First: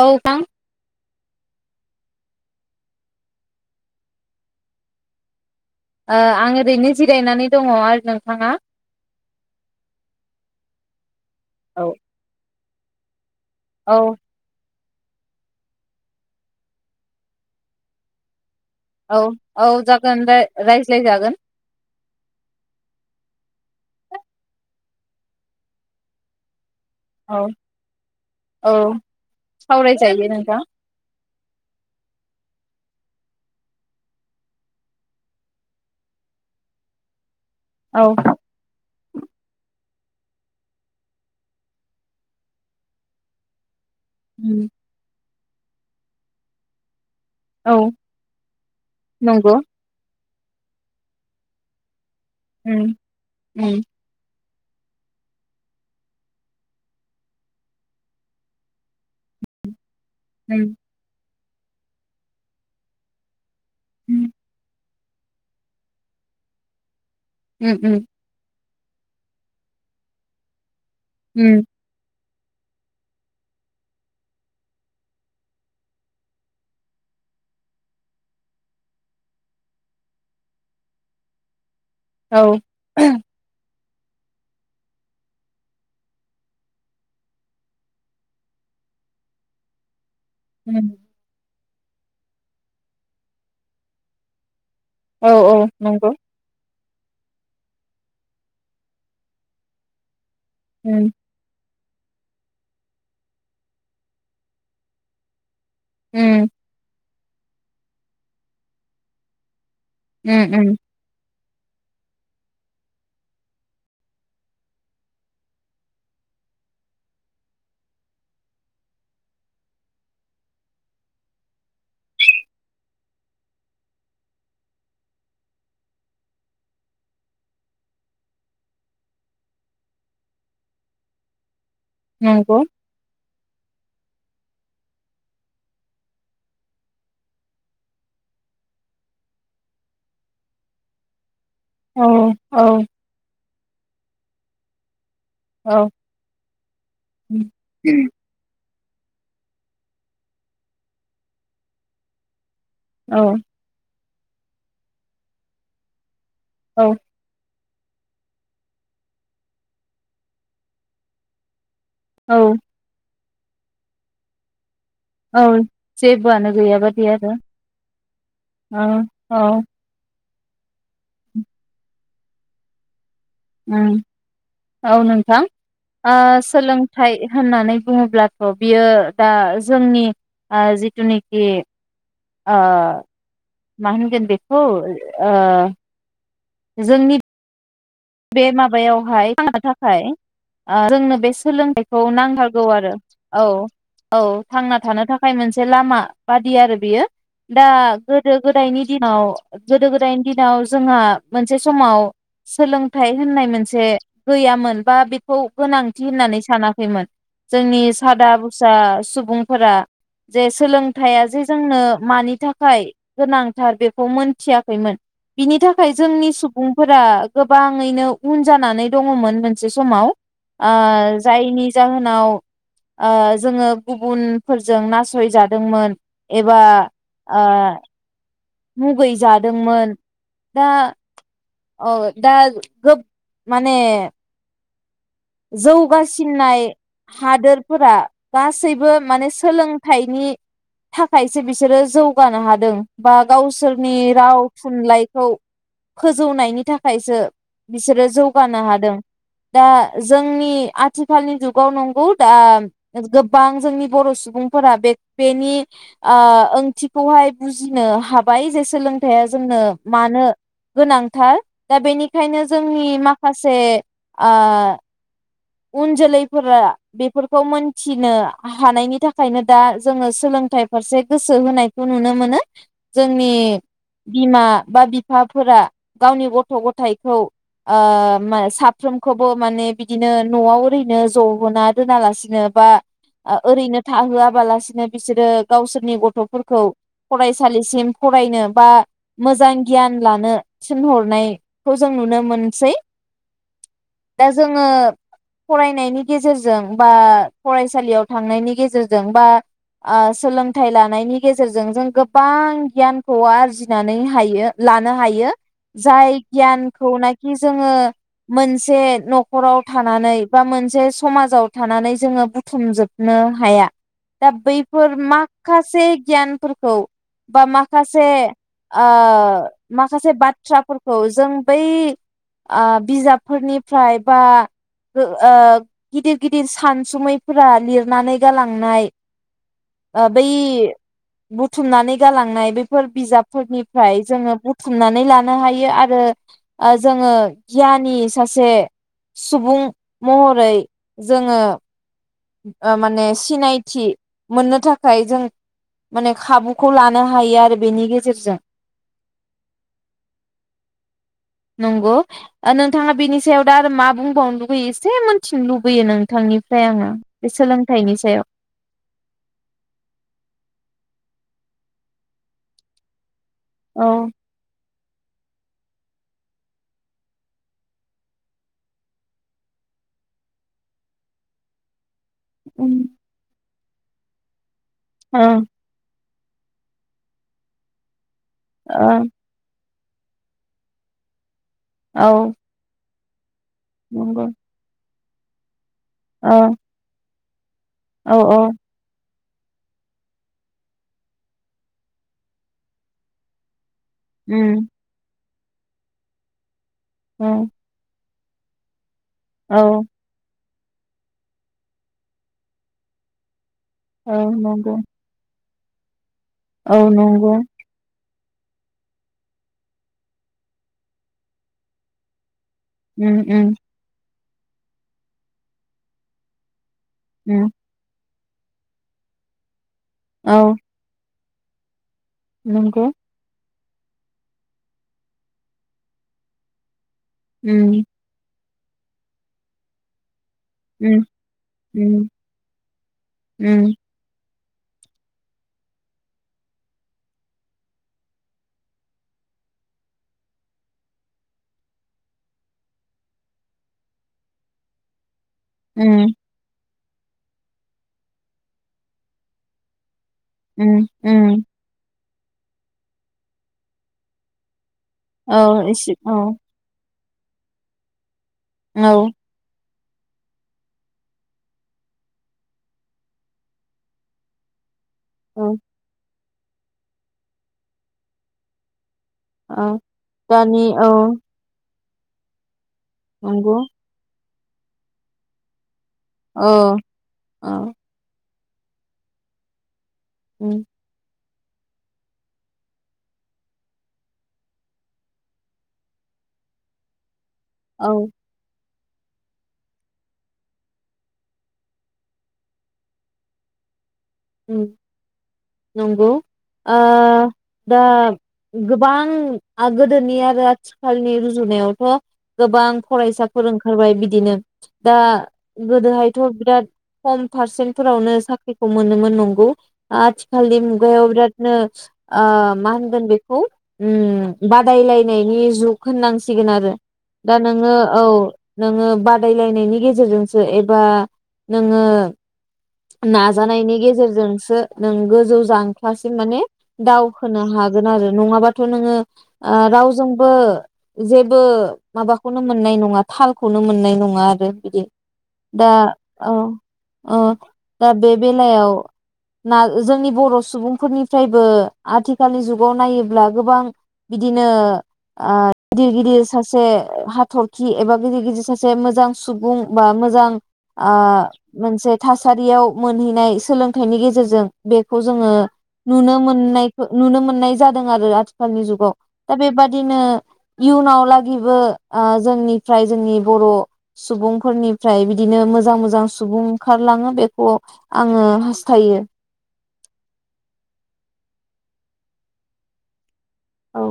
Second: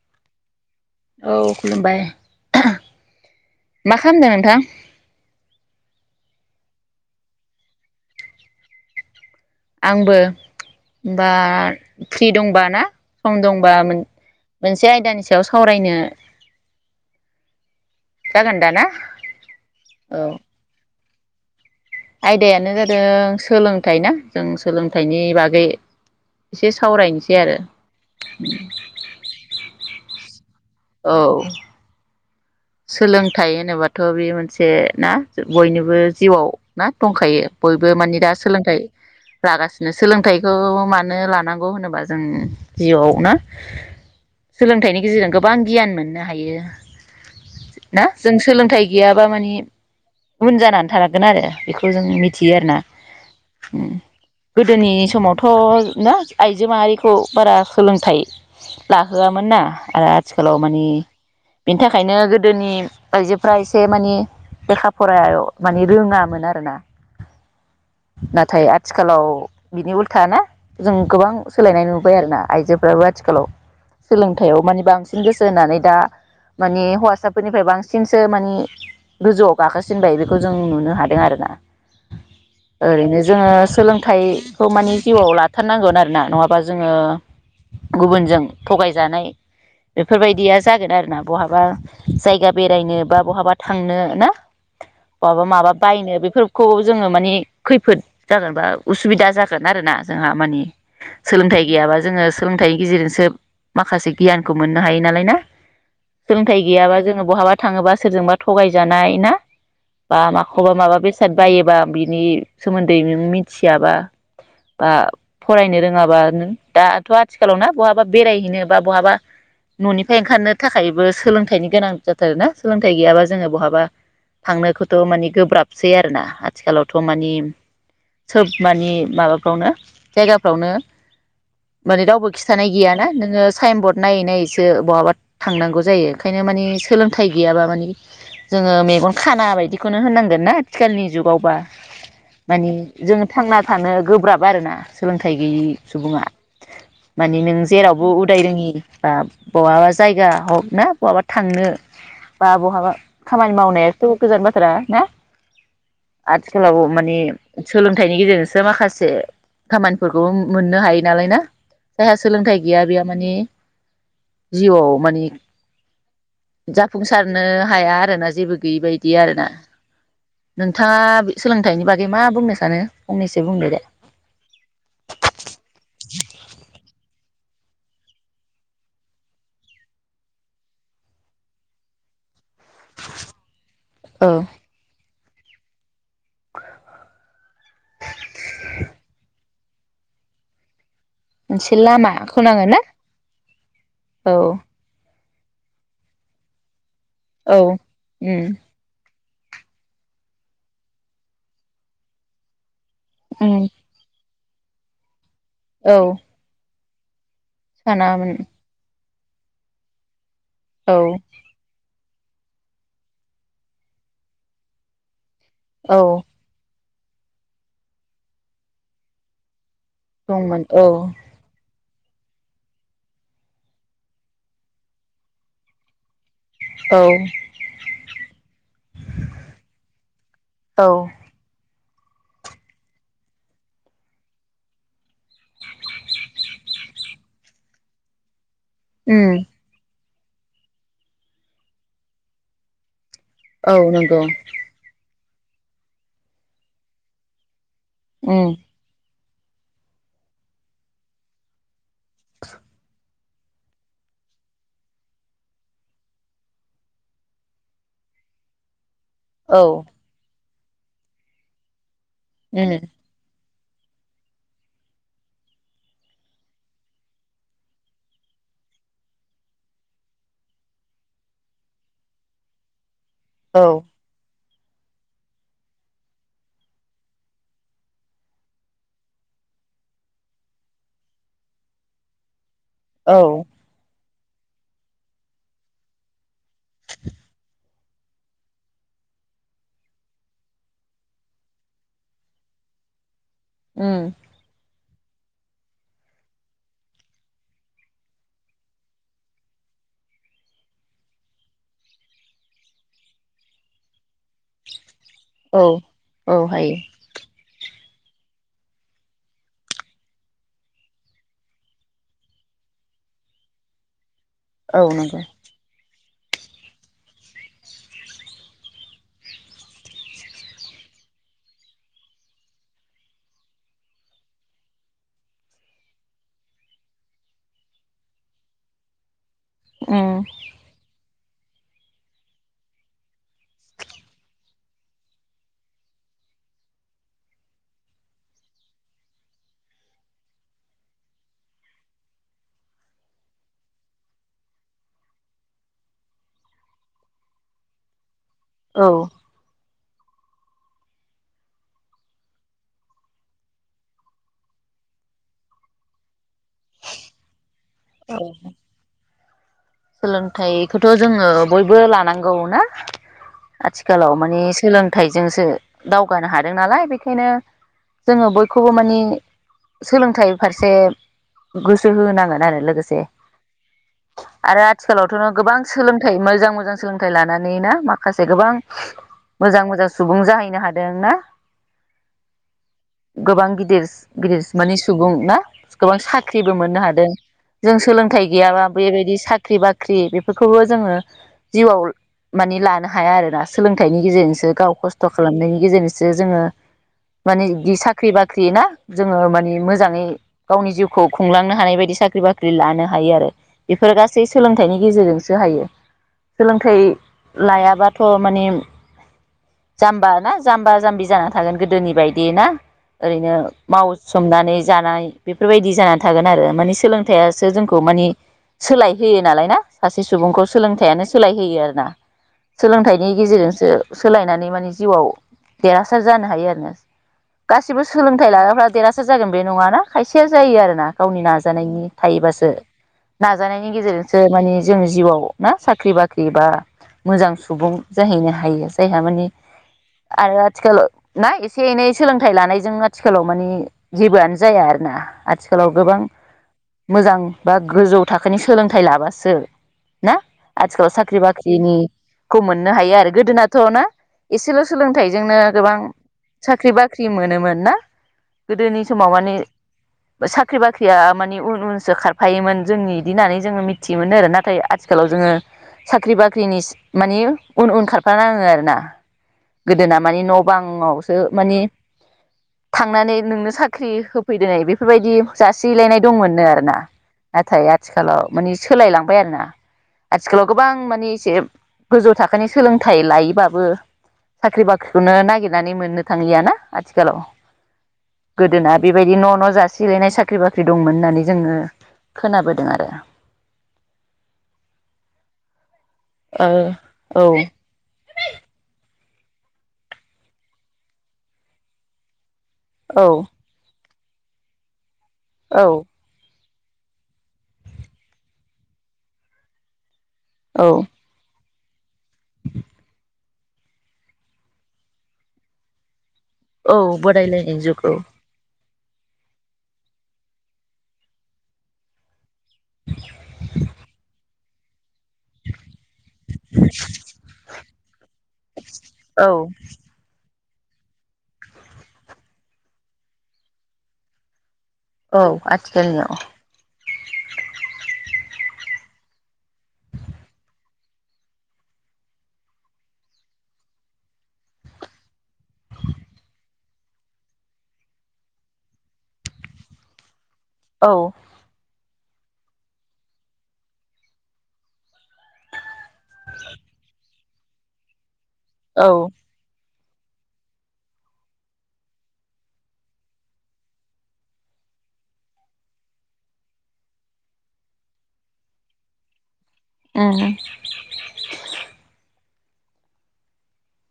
औ थां औ खुलुमबाय मा खामदो नोंथां? ओ आं ओरैनो जिरायनानै दङ, आरो नोंथाङा? आंबो। होमबा औ फ्रि दंबा ना [inaudible] सम दंबा औ मोन मोनसे आयदानि सायाव सावरायनो जागोन दाना औ औ औ जागोन राय रायज ज्लाय जागोन आयदायानो जादों सोलोंथाइ ना जों सोलोंथाइनि बागै एसे सावरायनोसै औ आरो सावराय जायो नोंथां। औ। सोलोंथाइ होनोबाथ' बे मोनसे ना बयनिबो जिउआव ना दंखायो। बयबो मानि दा सोलोंथाइ लागासिनो सोलोंथाइखौ मानो लानांगौ होनोबा जों जिउआव ना उम सोलोंथाइनि गेजेरजों गो बां गियान मोननो हायो। औ ना जों सोलोंथाइ गैयाबा माने नंगौ उन जानानै थालांगोन आरो बेखौ जों मि थियो आरना उम उम गोदोनि समावथ' ना आइजो माहारिखौ बारा सोलोंथाइ लाहोआमोन ना। आरो आथिखालाव उम माने बेन्था खायनो गोदोनि आयजो फ्रा एसे माने उम लेखा फराय माने रोङामोन आरोना। उम उम। स्कुलाव बिनि उल्था ना जों गोबां उम सोलायनाय नुबाय आरो ना। आइजोफ्राबो आथिखालाव सोलोंथायाइयाव माने बांसिन गोसो होनानै दा माने हौवासाफोरनिफ्राय बांसिनसो माने गोजौआव गाखोसिनबाय बेखौ जों नुनो हादों आरोना। औ ओरैनो जोङो सोलों थाइखौ माने जिउआव लाथारनांगोन आरोना नङाबा जोङो गुबुनजों थगायजानाय बेफोरबायदिया उम जागोन आरो ना। माबा जायगा बेरायनो बा बहाबा थांनो ना। औ बाबा औ माबा नंगौ बायनो बेफोरखौ जोङो माने खैफोद जागोन बा उसुबिदा जागोन आरोना जोंहा। माने उम सोलोंथाय गैयाब्ला। जोङो सोलोंथाइनि गेजेरजोंसो माखासे गियानखौ मोननो हायो नालाय ना। उम सोलोंथाइ गैयाबा जोङो बहाबा थाङोबा सोरजोंबा थगायजानाय ना बा उम माखौबा उम माबा बेसाद बायोबा बिनि सोमोन्दै नों मिथियाबा बा फरायनो रोङाबा नों दाथ' आथिखालाव ना बहाबा बेरायहैनो बा बहाबा न'निफ्राय ओंखारनो थाखायबो सोलोंथाइनि गोनां जाथारोना सोलोंथाइ गैयाबा जोङो बहाबा थांनोखौथ' माने गोब्राबसै आरोना आथिखालावथ' मानि सोब मानि माबाफ्रावनो जायगाफ्रावनो माने रावबो नंगौ खिन्थानाय गैयाना नोङो साइन बर्ड नायै नायैसो बहाबा थांनांगौ जायो ओंखायनो मानि सोलोंथाइ गैयाबा मानि जोङो मेगन खाना बायदिखौनो होनांगोन ना आथिखालनि जुगावबा औ औ माने जोङो थांना थानो गोब्राब आरोना सोलोंथाइ गैयि औ औ सुबुङा माने नों जेरावबो उदाय रोङि बा बहाबा जायगा ह ना बहाबा थांनो बा बहाबा खामानि मावनाय गोजान बाथ्रा ना आथिखालाव औ माने सोलोंथाइनि गेजेरजोंसो माखासे खामानिफोरखौ मोननो हायो नालाय ना जायहा औ सोलोंथाइ गैया बेया माने जिउ आव औ जेबोआनो गैयाबादि आरो जाफुंसारनो हाया आरोना जेबो गैयि औ बदि आरोना औ नोंथाङा सोलोंथाइनि बागै मा बुंनो सानो? फंनैसो बुंदो दे ओ औ नोंथां ओ सोलोंथाइ होननानै बुङोब्लाथ' बियो दा जोंनि जिथुनिखि आ मा होनगोन औ बेखौ ओ जोंनि बे माबायावहाय थानो थाखाय ओ जोंनो बे मोनसे सोलोंथाइखौ लामा नांगारगौ खोनांगोन ना आरो औ औ थांना थानो थाखाय थाखाय मोनसे लामा बादि आरो बियो औ दा गोदो उम गोदायनि दिनाव गोदो गोदायनि दिनाव जोंहा मोनसे समाव सोलों थाय होननाय उम मोनसे गैयामोन बा खौ औ गोनांथि होननानै सानाख खैमोन जोंनि सादा सानामोन भुसा सुबुंफोरा जे औ सोलोंथाइया जे जोंनो मानि थाखाय गोनांथार बेखौ मोनथियाखैमोन बिनि थाखाय औ जोंनि सुबुं फोरा गोब गोबाङैनो उन जानानै दङमोन मो मोनसे समाव दंमोन ओ औ जायनि जाहोनाव ओ जोङो गुबुनफोरजों नासयजादोंमोन एबा औ आ मुगै जादोंमोन दा औ औ दा गोब माने जौगासिननाय हादोरफोरा गासैबो माने उम सोलोंथाइ नि थाखायसो बिसोरो जौगानो हादों। बा औ गावसोरनि नंगौ राव थुनलाइखौ फोजौनायनि थाखायसो बिसोरो उम जौगानो हादों दा जोंनि आथिखालनि जुगाव न- [unintelligible] गोबां जोंनि बर सुबुंफोरा बे बेनि ओंथिखौहाय बुजिनो हाबाय जे सोलों थायाइा जोंनो औ मानो गोनांथार दा बेनि खायनो उम जोंनि माखासे से आ उन जोलैफोरा बेफोरखौ मोनथिनो हानायनि थाखायनो दा जोङो सोलोंथाइ फारसे गोसो होनायखौ नुनो मोनो जोंनि औ बिमा बा बिफाफोरा गावनि गथ गथायाइखौ ओ म साफ्रोमखौबो माने बिदिनो नआव ओरैनो जगना दोनालासिनो बा औ ओरैनो थआ -लासिनो बिसोरो गावसोरनि गथफोरखौ फरायसालिसिम फरायनो बा मोजां गियान लानो थिनहरनायखौ जों नुनो मोनसै उम द जोङ फरायनायनि गेजेरजों बा फरायसालियाव थांनायनि गेजेरजों बा सोलोंथाइ लानायनि गेजेरजों जों गोबां गियानखौ आरजिनानै -लानो हायो औ जाय औ हायो गियानखौ नखि जोङो मोनसे नखराव थानानै बा मोनसे समाजाव थानानै जोङो बुथुमजोबनो हाया दा औ बैफोर नंगौ माखसे गियानफोरखौ बा माखासे ओ माखासे बाथ्राफोरखौ जों बै ओ बिजाबफोरनिफ्राय बा ओ गिदिर गिदिर सानसुमैफोरा लिरनानै गालांनाय ओ उम बै बुथुमनानै गालांनाय बेैफोर बिजाबफोरनिफ्राय जोङो बुथुमनानै लानो हायो आरो ओ जोङो गियानि सासे सुबुं महरै जोङो ओ माने सिनायथि मोननो थाखाय जों माने खाबुखौ लानो हायो आरो बेनि गेजेरजों। औ। नोंगौ, नोंथाङा बेनि सायाव दा आरो मा बुंबावनो लुुबैयो एसे मोनथिनो लुबैयो नोंथांनिफ्राय आङो। बे सोलों थाइनि औ सायाव। सोलोंथाइखौथ' जोङो बयबो लानांगौ ना? औ आथिखालाव माने सोलों थाइजोंसो दावगानो हादों नालाय बेखायनो जोङो बयखौबो मानि सोलोंथाइ फारसे गोस सो होनांगोन आरो लोगोसे। आरो आथिखालावथ' नों ओं गोबां सोलों थाइ मोजां मोजां सोलोंथाइ लानानै ना मा खासे गोबां ओ मोजां मोजां सुबुं जाहैनो हादों ना। औ। गोबां गिदिरस नंगौ गिदिरस माने सुबुं ना? गोबां औ साख्रिबो मोननो हादों। जों औ सोलोंथाइ औ गैयाबा बेबायदि ख्रि बाख्रि बेफोरखौबो जोङो जिउआव माने लानो हाया आरोना स सोलोंथाइनि गेजेरजोंसो उम गाव खस्थ' खालामनायनि गेजेरजोंसो जोङो औ माने गि सा ख्रि बाख्रि ना? जोङो मानि औ मोजाङै गावनि जिउखौ खुंलांनो हानाय बायदि साख्रि बाख्रि लानो हायो आरो बे औ एसे नंगौ सोलोंथाइनि गेजेरजोंसो हायो। औ सोलोंथाइ नंगौ लायाबाथ' माने जाम्बा ना जाम्बा जाम्बि जाना थागोन गोदोनि बायदि ना? उम ओरैनो उम माव संनानै जानाय बेफोरबायदि जानानै थागोन आरो माने उम सोलोंथाइआसो जोंखौ माने सोलाय होयो नालाय ना? सासे औ सुबुंखौ सोलोंथाइआनो स सोलाय होयो आरो ना नंगौ सोलोंथाइनि गेजेरजोंसो सोलायनानै माने जिउआव देरहासार जानो हायो आरो ना गासिबो उम सोलोंथाइ लाग्राफ्रा देरहासार जागोन बे नङाना खायसे खायसेया जायो आरोना उम गावनि नाजानायनि उम थायोबासो नाजानाय उम गेजेरजोंसो माने जों जिउआव ना साख्रि बाख्रि बा मोजां सुबुं जाहैनो हायो जायहा माने आरो आथिखालाव ना एसे एनै सोलोंथाइ लानायजों आथिखालाव मानि जेबोआनो जाया आरो ना। आथिखालाव गोबां उम मोजां बा गोजौ थाखो बेखायनो सोलोंथाइ लाबासो ना उम आथिखालाव साख्रि उम बाख्रिनि खौ मोननो हायो आरो गोदोनाथ' ना एसेल' सोलोंथाइजोंनो औ गोबां एसे औ साख्रि बाख्रि बाख्रि मोनोमोन ना? गोदोनि समाव औ माने साख्रि बाख्रिया मानि उन उनसो खारफायोमोन जोंनि बिदि होननानै जोङो मिथियोमो आरो नाथाय आथिखालाव जोङो औ साख्रि बाख्रि साख्रिनि मानि उन उन खारफानाङो आरो ना? औ गोदोना मानि न' दानि औ बांआवसो मानि थांनानै नोंनो नंगौ साख्रि हो होफैदोनै बेफोरबायदि जासिग फैलायनाय औ दंमोननो आरोना नाथाय औ आथिखालाव माने सोलायलांबाय आरो ना। आथिखालाव उम गोबां मानि एसे गोजौ थाखोनि सोलोंथाइ लायोबाबो साख्रि बाख्रिखौनो नागिरनानै मोननो थाङहैयाना आथिखालाव? औ गोदोना बेबायदि न' न' जासिलायनाय साख्रि बाख्रि दंमोन होननानै जोङो खोनाबोदों आरो [unintelligible] उम। नंगौ ओ औ दा गोबां गोदोनि आरो आथिखालनि रुजुनायावथ' गोबां औ फरायसाफोर ओंखारबाय बिदि बिदिनो। दा औ गोदोहायथ' बिराद खम पारसेन्टफोरावनो साख्रिखौ मोनोमोन। नंगौ। आथिखालनि औ मुगायाव नो? आ मान गोन बे बादायलायनायनि जुग होननां सिगोन आरो औ दा बोरायलायनाय नोङो जुग औ। नोङो बादायलायनायनि गेजेरजोंसो एबा नोङो नाजानायनि गेजेरजों जोंसो नों गोजौ जांख्लासिम माने दावखोनो हागोन आरो नङाबाथ' नोङो औ रावजोंबो जेबो माबाखौनो मोननाय नङा थालखौनो मोननाय नङा आरो बिदि औ दा आथिखालनियाव औ अ दा बे बेलायाव ना जोंनि बर' सुबुंफोरनिफ्रायबो आथिखालनि जुगाव नायोब्ला गोबां बिदिनो गिदिर गिदिर सासे हाथरखि एबा गिदिर गिदिर सासे मोजां सुबुं बा मोजां आ औ मोनसे थासारियाव मोनहैनाय सोलों थायनि गेजेरजों बेखौ जोङो नुनो मोननाय नुनो मोननाय जादों आरो आथि आथिखालनि औ जुगाव दा बेबादि बिदिनो इयुनाव लागिबो जोंनिफ्राय जोंनि बर' सुबुंफोरनिफ्राय बिदिनो मोजां मोजां सुबुं ओंखारलाङो बेखौ आङो हास थायो ए औ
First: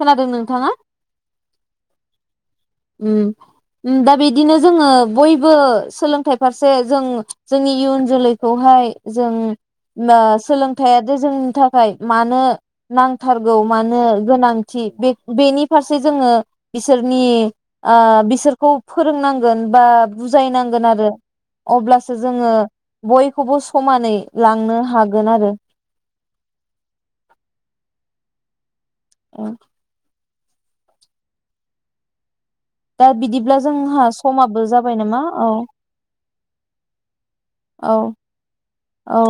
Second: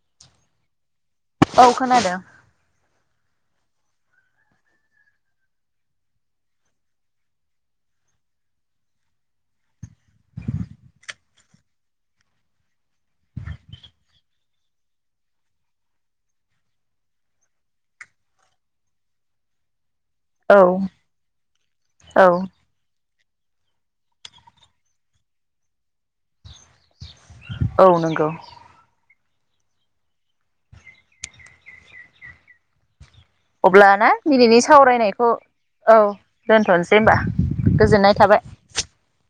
खोनादों नोंथाङा औ खोनादों दा बिदिनो जोङो बयबो सोलोंथाइ फारसे जों जोंनि इयुन जोलैखौहाय जों सोलोंथाइआदि जोंनि थाखाय मानो नांथारगौ मानो गोनांथि बे बेनि फारसे जोङो बिसोरनि बिसोरखौ फोरोंनांगोन बा औ बुजायनांगोन आरो अब्लासो औ जोङो बयखौबो समानै लांनो हागोन आरो औ नंगौ औ दा बिदिब्ला जोंहा अब्लाना दिनैनि समाबो जाबाय नामा सावरायनायखौ औ दोनथ'नोसै होनबा औ गोजोननाय थाबाय औ